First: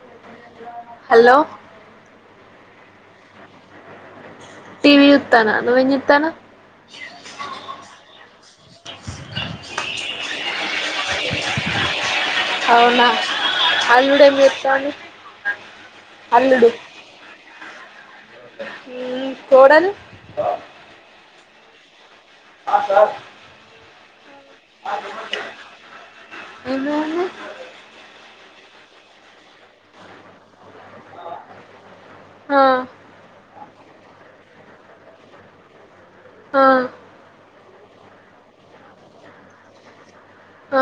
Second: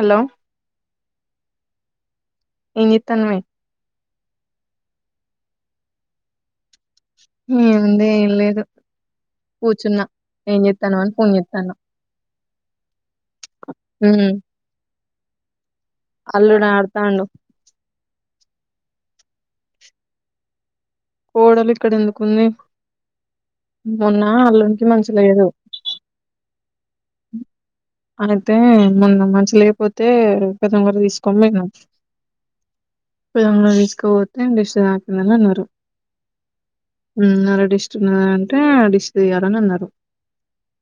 Hello hello ఏంజేత్తాన్నవే TV చూత్తాన్న నువ్వేం చూత్తాన్నవ్ ఏముంది, ఏం లేదు కూచున్న ఏం చేత్తాన్నవ్ అని ఫోన్ చేత్తాన్నా అవునా అల్లుడు ఏం చేస్తాండు అల్లుడు అడుతాండ కోడలు కోడలు ఇక్కడ ఉంది మొన్న అల్లునికి మంచి లేదు ఏమైంది అతే మొన్న మంచి లేకపోతే పెదం దగ్గర తీసుకొని పోయాం ఆ తీసుకుపోతే దిష్టి తాకింది అని అన్నారు ఆ ఉ నర దిష్టి అంటే డిష్ తీయ్యాలని అన్నారు ఆ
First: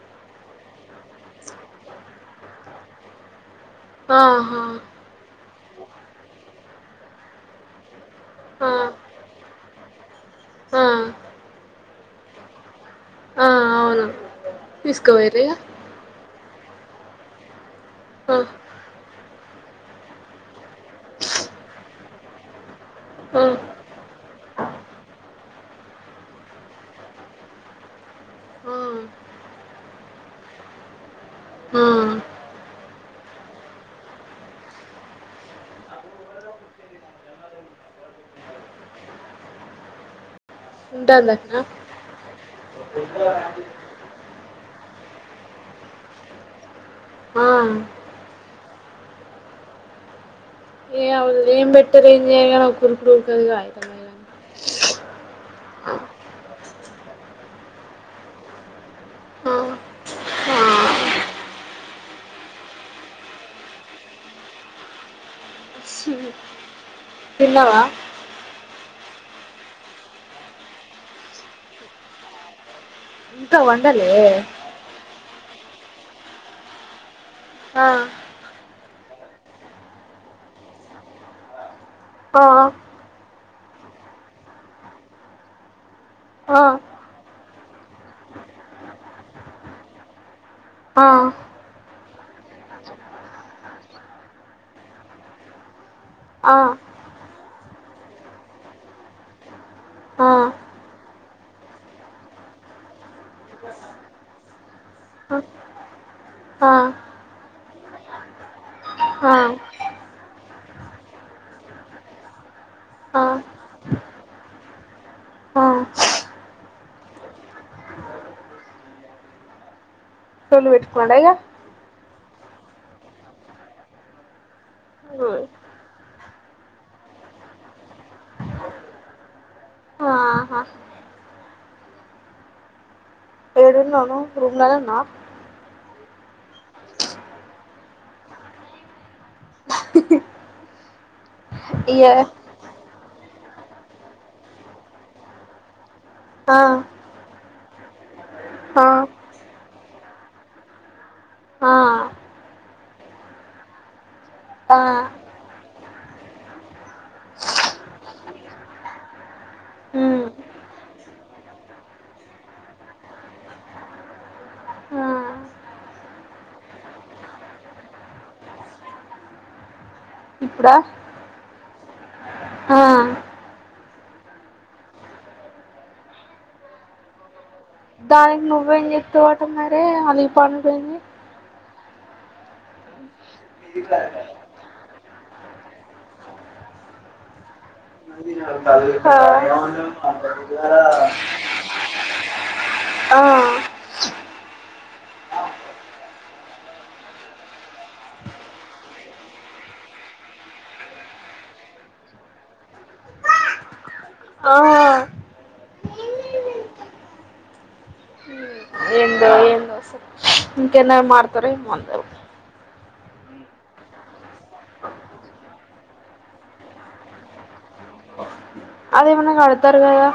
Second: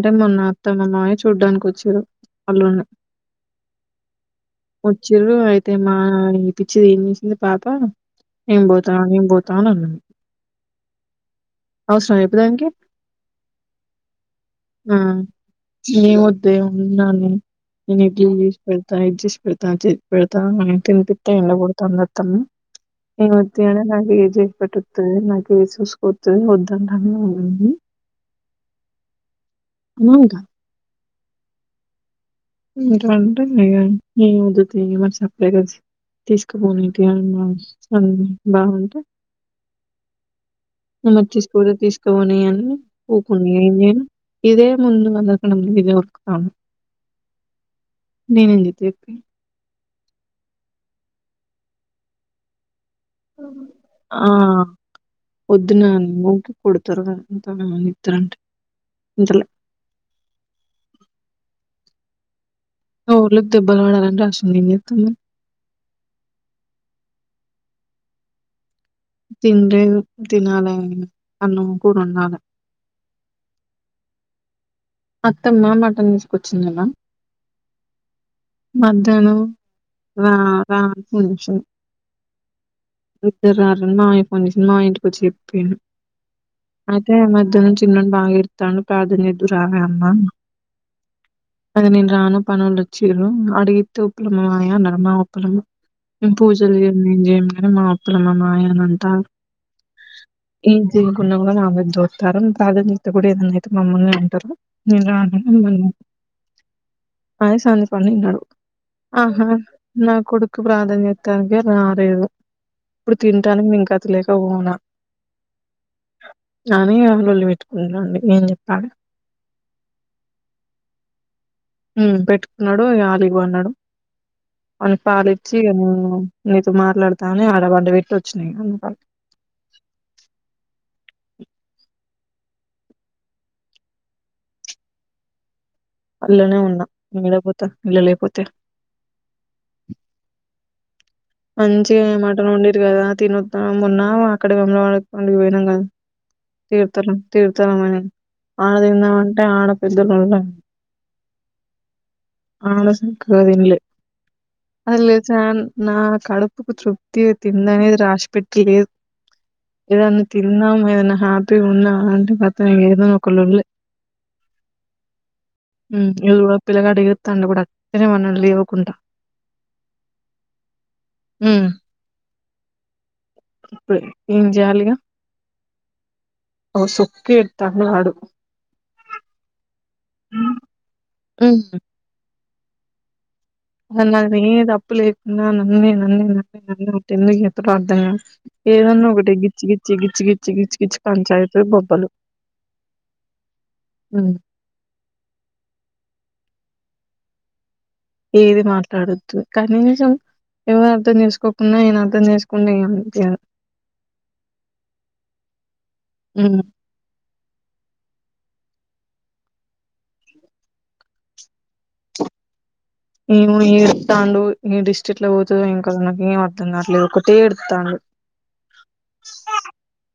అంటే మొన్నోత్తమం మావయ్య చూడ్డానికి వచ్చిండ్రు పలోన్న ఆహా వచ్చిరు అయితే మా పిచ్చిది ఏం చేసింది పాప నిన్ ఆ బోతా నీ తాను అన్నది ఆ అవసరమా చెప్పు దానికి ఆ అవును ఆ తీసుకుపోయిర్రు ఇగ ఏ ఉండాలి నేను ఇడ్లీలు ఆ తీసుకుపోయి ఇస్తా అని ఇచ్చేసి నాకి పోతాను తినిపిస్తా ఎండబడుతాంది త్తమ్మి ఆ నేనోత్త నేన్ చేయకపోతే వతుది నాకు చూసుకతు వద్దంటనే ఉంది ఆ అమ్మంట ఆ ఎంకా అంటే ఇ ఏ వదుతా మరి సప్పరేగా తీసుకుపోని అ అ బాగుంటే ఉంటాంది మర్చస్ అట్నా కూడా తీసుకోవని అని ఊకున్నా నేను ఇదే ముందు వందకడం ఇది రుకును ఆ చెప్పే ఏ వాళ్ళు ఏం పెట్టారు ఏమ్ చెయ్యరు కానీ ఆ పోద్దునా పడు ఇద్దారంటే ఇంటలే ఆ ఆ దెబ్బలు వాడాలని రాసుంది తిన్నావా తినలేదు తినాలి అన్నం కూర వండాలే ఇంకా వండలే అత్తమ్మ మటన్ తీసుకొచ్చింది ఆ మధ్యాహ్నం రా రాపునుషన్ ఆ ఇద్దరు రారని మా ఇయ ఫోన్ చేసింది మా ఇంటికి వచ్చి చెప్పాను ఆ అయితే మధ్యాహ్నం చిన్నడి బాగా ఇడతాను ప్రార్థన చేద్దు రగా అమ్మా ఆ అది నేను రాను పనులు వచ్చ్ర అడిగితే ఉప్పలమ మాయాన్నర్మా ఉప్పలమా ఆ పూజలు చే ఏం చేయ మా అప్పులు మా మాయ అని అంట ఆ ఈ జీకున్న కూడా నా దొతారు ప్రాధాన్యత కూడా ఏదనాయితే మమ్మల్ని అంటారు నేను రా ఆ ఆ అది సంధ పడి విన్నాడు ఆహా నా కొడుకు ప్రాధాన్యతనికి రాలేదు ఇప్పుడు ఆ తింటానికి ఇంకా గతిలేక పోనా ఆ కానీ వాలోల్లు పెట్టుకుంటున్నాండి ఏం చెప్పాలి లొల్లి పెట్టుకున్నాడా ఇగా పెట్టుకున్నాడు అడిగి పన్నాడు అని పాలిచ్చి అ నీతో మాట్లాడతాని ఆడ పండ పెట్టి వచ్చినాయి అ ఆహా ఏడు ఉన్నావ్ నువ్ రూమ్ల నే ఉన్నావా అల్లానే ఉన్నా ఏడీకి పోతా ఇళ్ళ లేకపోతే ఇగ మంచిగానే మాటన్ వండిర్రు కదా తినోద్ధాం అనుకున్న అక్కడ వేములవాడకి పనికి పోయినాం కదా ఆ తీర్థన త తీర్థ రమని ఆడ ఆ తిందాంమంటే ఆడ పెద్దలుళ ఆ అడాసక్కగా ఆ తినాలే నా కడుపుకు తృప్తి తిండి అనేది రాసి పెట్టిలేదు ఏదన్నా ఉమ్ తిందాము ఏదన్నా హ్యాపీగా ఉన్నాం అంటే ఖతం ఏదో ఒక లొల్లి ఆ ఇగా చూడు పిల్లగాడు ఏడు ఏడుత్తాడు కూడా ఎనిమన్నా లేవకుంట ఇప్పుడా ఉమ్ ఆ ఇప్పుడు ఏం చేయాలిగా ఒ సొక్కే దానికి నువ్వేం చేస్తావ్ ట ఏ అవి పనులున్నాయ్ ఉమ్ అస్సల్ నాదే తప్పులేకున్నా నన్నే నన్నే నన్నే ఒకటి ఏందుకు చేస్తారో తెల్వదు ఏదన్నా ఒకటి గిచ్చి గిచ్చి గిచ్చి గిచ్చి గిచ్చి గిచ్చి కంచాయతు బొబ్బలు ఆ ఉమ్ ఏది మాట్లాడొద్దు కనీసం ఎవరు అర్థం చేసుకోకున్నా ఈయన అర్థం చేసుకున్నా ఏమ్ అనిపియదు ఆ ఆ ఉమ్ ఇంకేన్నాడు మార్తారో ఏమో అందారూ ఏమో ఏడతాండు ఈ దిష్టి ఎట్లా పోతదో ఏం కాతనో నాకు ఏం అర్ధం కావట్లేదు ఒకటే ఎడుతాండు అదేమన్నా కడతారు కదా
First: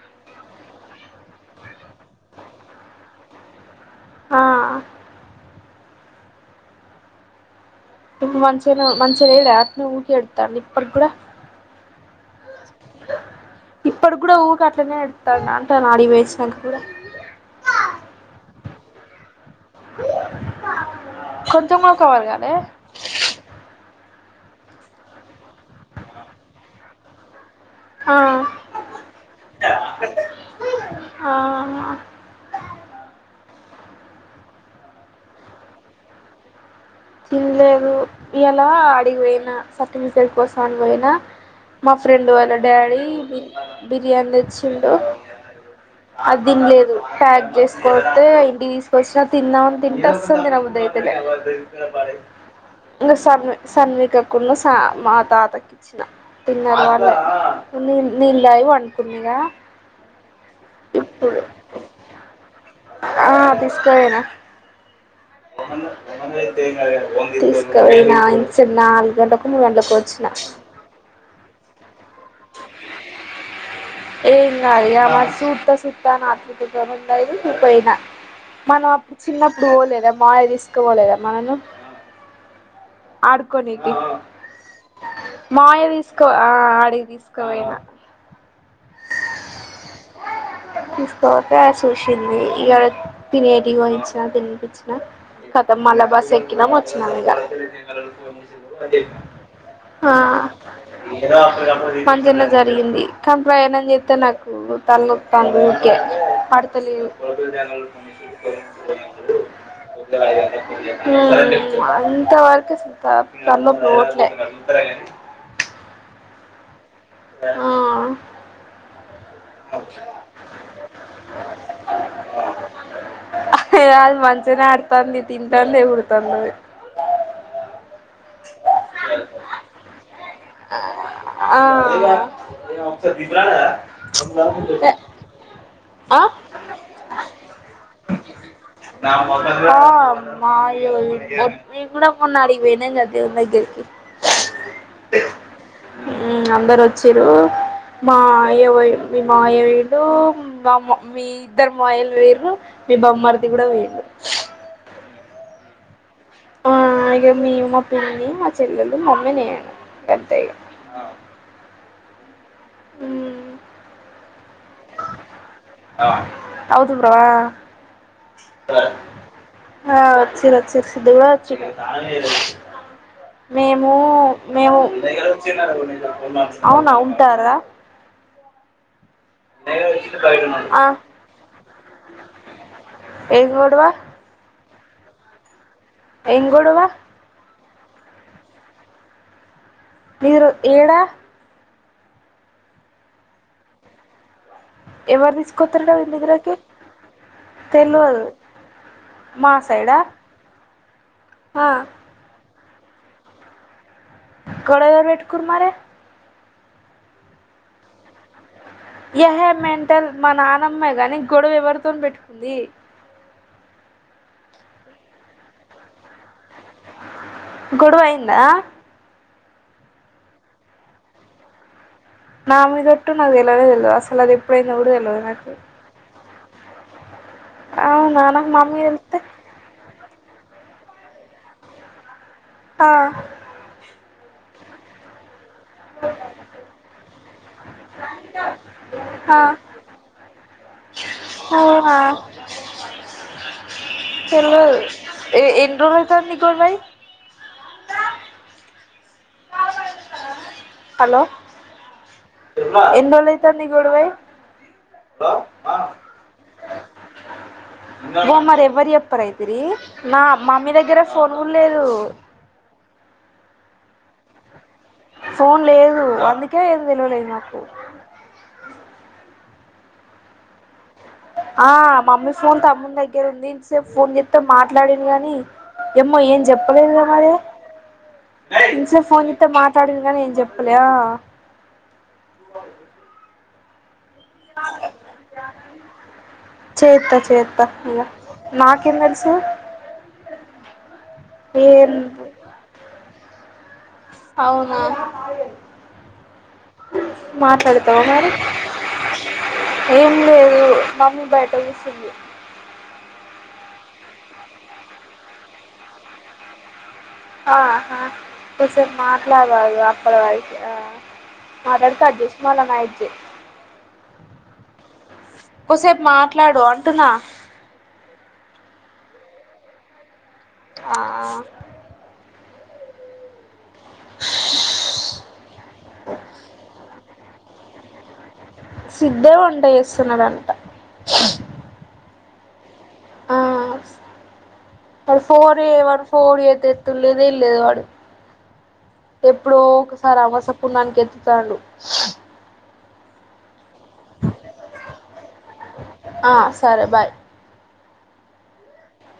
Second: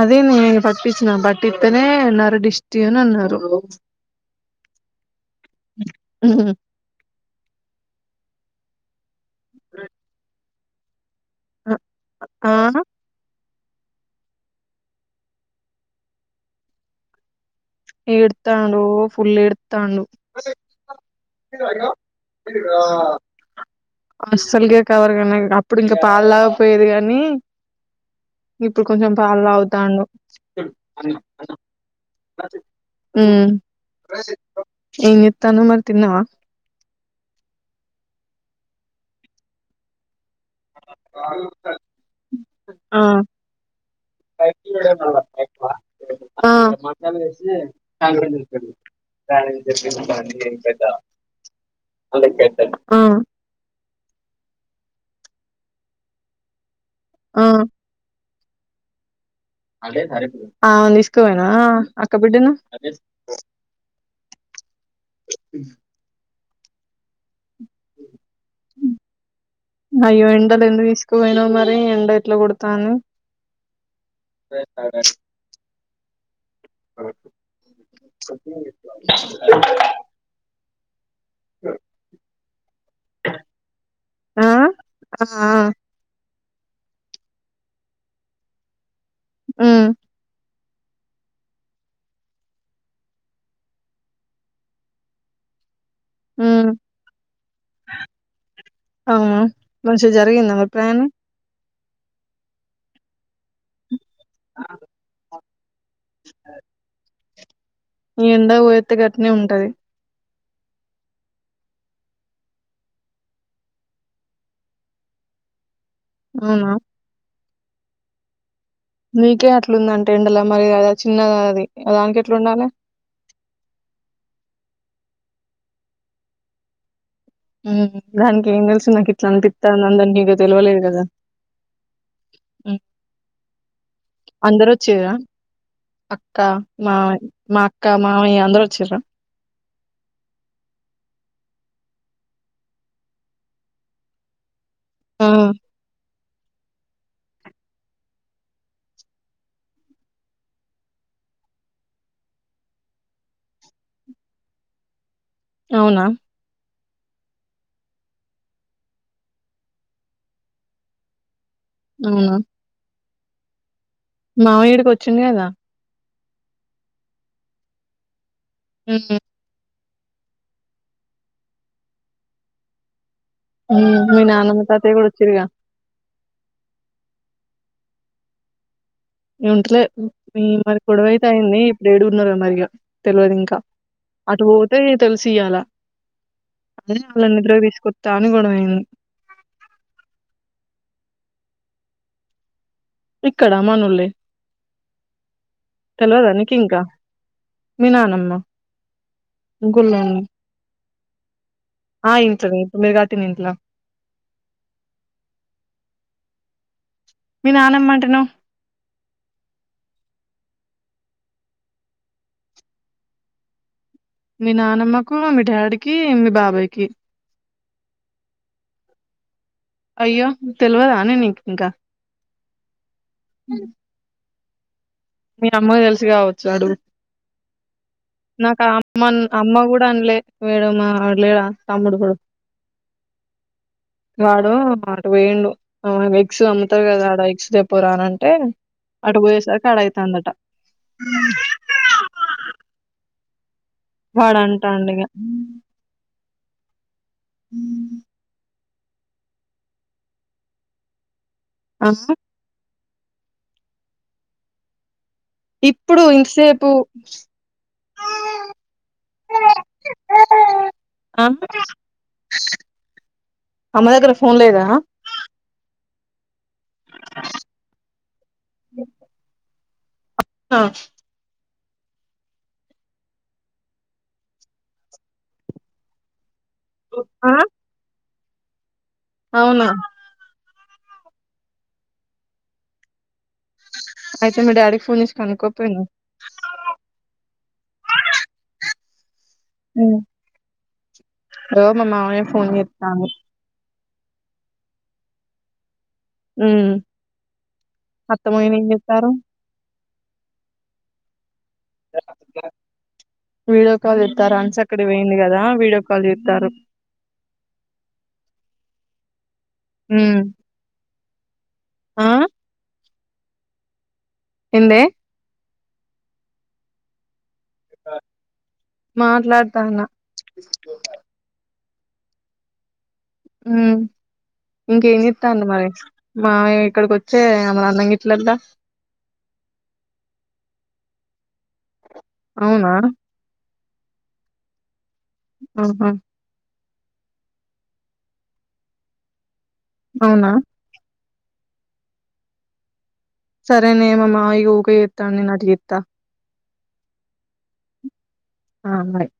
అదే నేను పట్టించినా పట్టిస్తేనే నర దిస్టి అని అన్నారు. ఆ ఇప్పుడు మంచిగనే మంచిగ లేడా ఆపిల్ల ఊకే ఏడుత్తా ఉంది ఇప్పటికికూడా ఆ ఇప్పడుకి కూడా ఊకే అట్లనే ఎడుత్తాడు [unintelligible] ఏడుతాండు ఓ ఫుల్ ఏడుత్తాండ్డు కొంచం గ కావాలి కదే అస్సలుగా కవరు కనీ అప్పుడు ఇంకా పాలుతాగకపోయేది గానీ ఆ ఇప్పుడు కొంచెం పాలు తాగుతాండు. ఆ ఉమ్మ్ ఏం చేత్తన్నావ్ మరి తిన్నావా. ఇయ్యాల ఆడికి పొయినా సర్టిఫికెట్ కోసం తాన్ బోయినా మా ఫ్రెండ్ వాళ్ళ ఆ డాడీ బిర్యానీ తెచ్చిండు అది ఆ తినలేదు ప్యాక్ చేసుకొతే ఇంటికి తీసుకొచ్చిన తిందామని తింటే అస్సలు తినబుద్ధి అయితలే ఆ ఇంకా సన్వి సన్వికకున్న స మా తాతకి ఇచ్చిన తిన్నారు వా ఉ నేను లైవ్ అనుకున్నాద ఆమెను తీసుకోబోయినావ అక్క బిడ్డను వంద వందవేలు [inaudible] పోయినా అనుంచి నాలుగు గంటలకు మూడు గంటలకు అయ్యో వచ్చిన ఎండలు ఎందుకు తీసుకుపోయినావు మరి ఎండ ఎట్లా కొడతాంది ఏం కాదు ఇక చూత సూత నా అకడ కూర్చొనివున్నారు పోయినా మనం అప్పుడు చిన్నప్పుడు పోలేద మాయి తీసుకపోలేదా మను ఆడుకోనీకి ఆ ఆ మాయ వీసు తో ఆ ఆడికి తీసుకోపోయినా ఉమ్మ్ తీసుకోపోతే చూసింది ఇడ తిని ఎది వంచిన తినినిపించిన మల్ల బస్ ఉమ్ ఎక్కినం వచ్చినం ఇగ అవునా మంచిగా జరిగిందా మరి ప్రయాణం మంచిగనే జరిగింది కం ప్రయాణం చేస్తే నాకు తల నొత్తంది ఊకె పడతలేదు. [unintelligible] ఈ ఎండ కి పోతే గట్నే ఉంటది. ఊమ్మ్ అంత వరకు అసల్ త తలనొప్పి పోవట్లే అవునా ఆ నీకే అట్లుందంటే ఎండలో మరి దా చిన్నది అది దానికి ఎట్ల ఉండాలే తింటాంది ఇప్పుడు [unintelligible] ఉం దానికి ఏం తెలిసు నాకు ఇట్లా అని పిత్తాంది అని దానికి ఇక తెలివలేదు కదా. ఆ అందరు వచ్చిర్రా ఆ అక్క మామయ్య మా అక్క మామయ్య అందరు వచ్చిర్రా ఆ మాయో మేం కూడా మొన్న ఆడికి పోయినం కదా దేవుని దగ్గరికి ఆ హు అందరు వచ్చిరు మా యవ్వయ మీ మావయ్య వోయిండు మామ్మ మీ ఇద్దరు మావయ్యలు వోయిర్రు మీ బామ్మార్ది కూడా వోయిండు అవునా ఆ ఇగ మేమూ మా పిన్ని మా చెల్లెలు మా అమ్మనేను అంతే ఇగ ఊ ఊ మామ ఇడికి వచ్చిండు కదా అవుద్ అవుదురా ఆ ఉమ్ హ వొచ్చిరు వొచ్చిరు సిద్దంగా వొచ్చిరు మేము హ్మ్ మీ నానమ్మ మేము తాతయ్య కూడా వచ్చిరుగా అవునా ఉంటారా నేన్ ఉంటలే మరి ఆ గొడవ అయితే అయింది ఇప్పుడు ఏడున్నారో మరిగా తెలవదు ఏం ఇంకా గొడవ అటు పోతే అంతే తెలిసి ఇయ్యాల ఏం గొడవ అదే వాళ్ళని నిద్రకు తీసుక్ కొత్తా అని గొడవైంది మీరు ఏడా ఇక్కడ మనొల్లె ఎవరు తీసుకోత్తారట వీళ్ళ దగ్గరకి నీకు ఇంకా మీ తెలవదు నానమ్మ మా సైడా ఇంకొల్లోని ఆ ఇంటది మేము గట్టిన ఇంట్ల గొడవ ఎవరు పెట్టుకున్రు మరి మీ నానమ్మఅంటనవ్ ఏ హేయ్ మెంటల్ మా నానమ్మే గాని గొడవ ఎవరితోన్ పెట్టుకుంది మీ నానమ్మకు మీ డాడికి మీ బాబయ్కి గొడవ అయిందా అయ్యో తెలివదానే నీకు ఇంకా నా మీద ఒట్టు నాకూ తెలవనే తెల్దు అసలు అది ఎప్పుడైందో కూడా తెలవదు మీ నాకు అమ్మకు తెలుసు కావచ్చు అడుగు అవునా నాకు మా ఆ మీద అమ్మ తెలిస్తే అమ్మ కూడా అనలే వేరే మావోడు లేడా తమ్ముడు కొడుకు ఆ వాడు అటు పోయిండు ఆ ఎగ్గ్స్ నేను అమ్ముతా కదా ఎగ్ స్టెప్ పోరార అంటే అటు ఆ పోయేసరికి అడై దట తెలవదు ఎ ఎన్ని రోజులు అయితాంది తివేయ్ [unintelligible] హలో ఆ ఎన్ని రోజులయితాందిగొడవయ్యి ఇప్పుడు ఇంతసేపు ఓ మరి ఎవ్వరు చెప్పరు అయితిరి నా మమ్మీ దగ్గర అ ఫోన్ కూడా లేదు అమ్మ దగ్గర ఫోన్ లేదా ఫోన్ లేదు అందుక్ కే ఏం తెలవలేదు మాకు ఆ ఆ మమ్మీ ఫోన్ తమ్మని దగ్గర ఉంది ఇంతసేపు ఫోన్ చెస్తతే మాట్లాడిను గాని ఏమ్మో ఏం ఆ, చెప్పలేదేమరి ఏయ్ ఇన్సెప్ ఫోన్ చేస్తే అవునా మాట్లాడింగ్ గానీ ఏం చెప్ పాలియా అయితే మీ డాడీకి ఫోన్ చేసి కనుక్కోపోయినవ్ చేేతా చేతా ఇంగ మా కిన్దల్ ఉమ్ రో మా ఏం మామయ్య ఫోన్ చేతండూ అవునా ఉమ్ మాట్లాడతావు మరి అత్తమ్మ వదిన ఏం చేత్తారు ఏం లేదు మమ్మీ బయట తెలిసిలు వీడియో కాల్ చెస్తారు అన్స్ అక్కడ పోేయింది కదా వీడియో కాల్ చెస్తారు ఆహా కోసేపు మా అట్ల కాదు అప్పుల ఉమ్ వరకి మాట్లాడి ఆ కట్ చెస్ మల్ల నైట్ చే ఎందే కోసేపు మాట్లాడు అంటున్నా మాట్లాడతానా ఆ ఉమ్ ఇంకేం చెస్తాండి మరి మావయ్య ఇక్కడికి వచ్చి సే ఏమనంనంగిట్లల సిధే వంట చేస్తున్నాడంట అవునా ఆ వన్ ఫోర్ ఏ ఆహా వన్ ఫోర్ ఏతే తున్ లేదే ఏం లేదు వాడు ఎప్పుడో ఒకసారి అవునా అమావాస్య పున్నానికి తాను సరే నేమమ్మా ఈగ ఓకే చేస్తోంది ఇక చేస్తా సరే బాయ్ ఆ బాయ్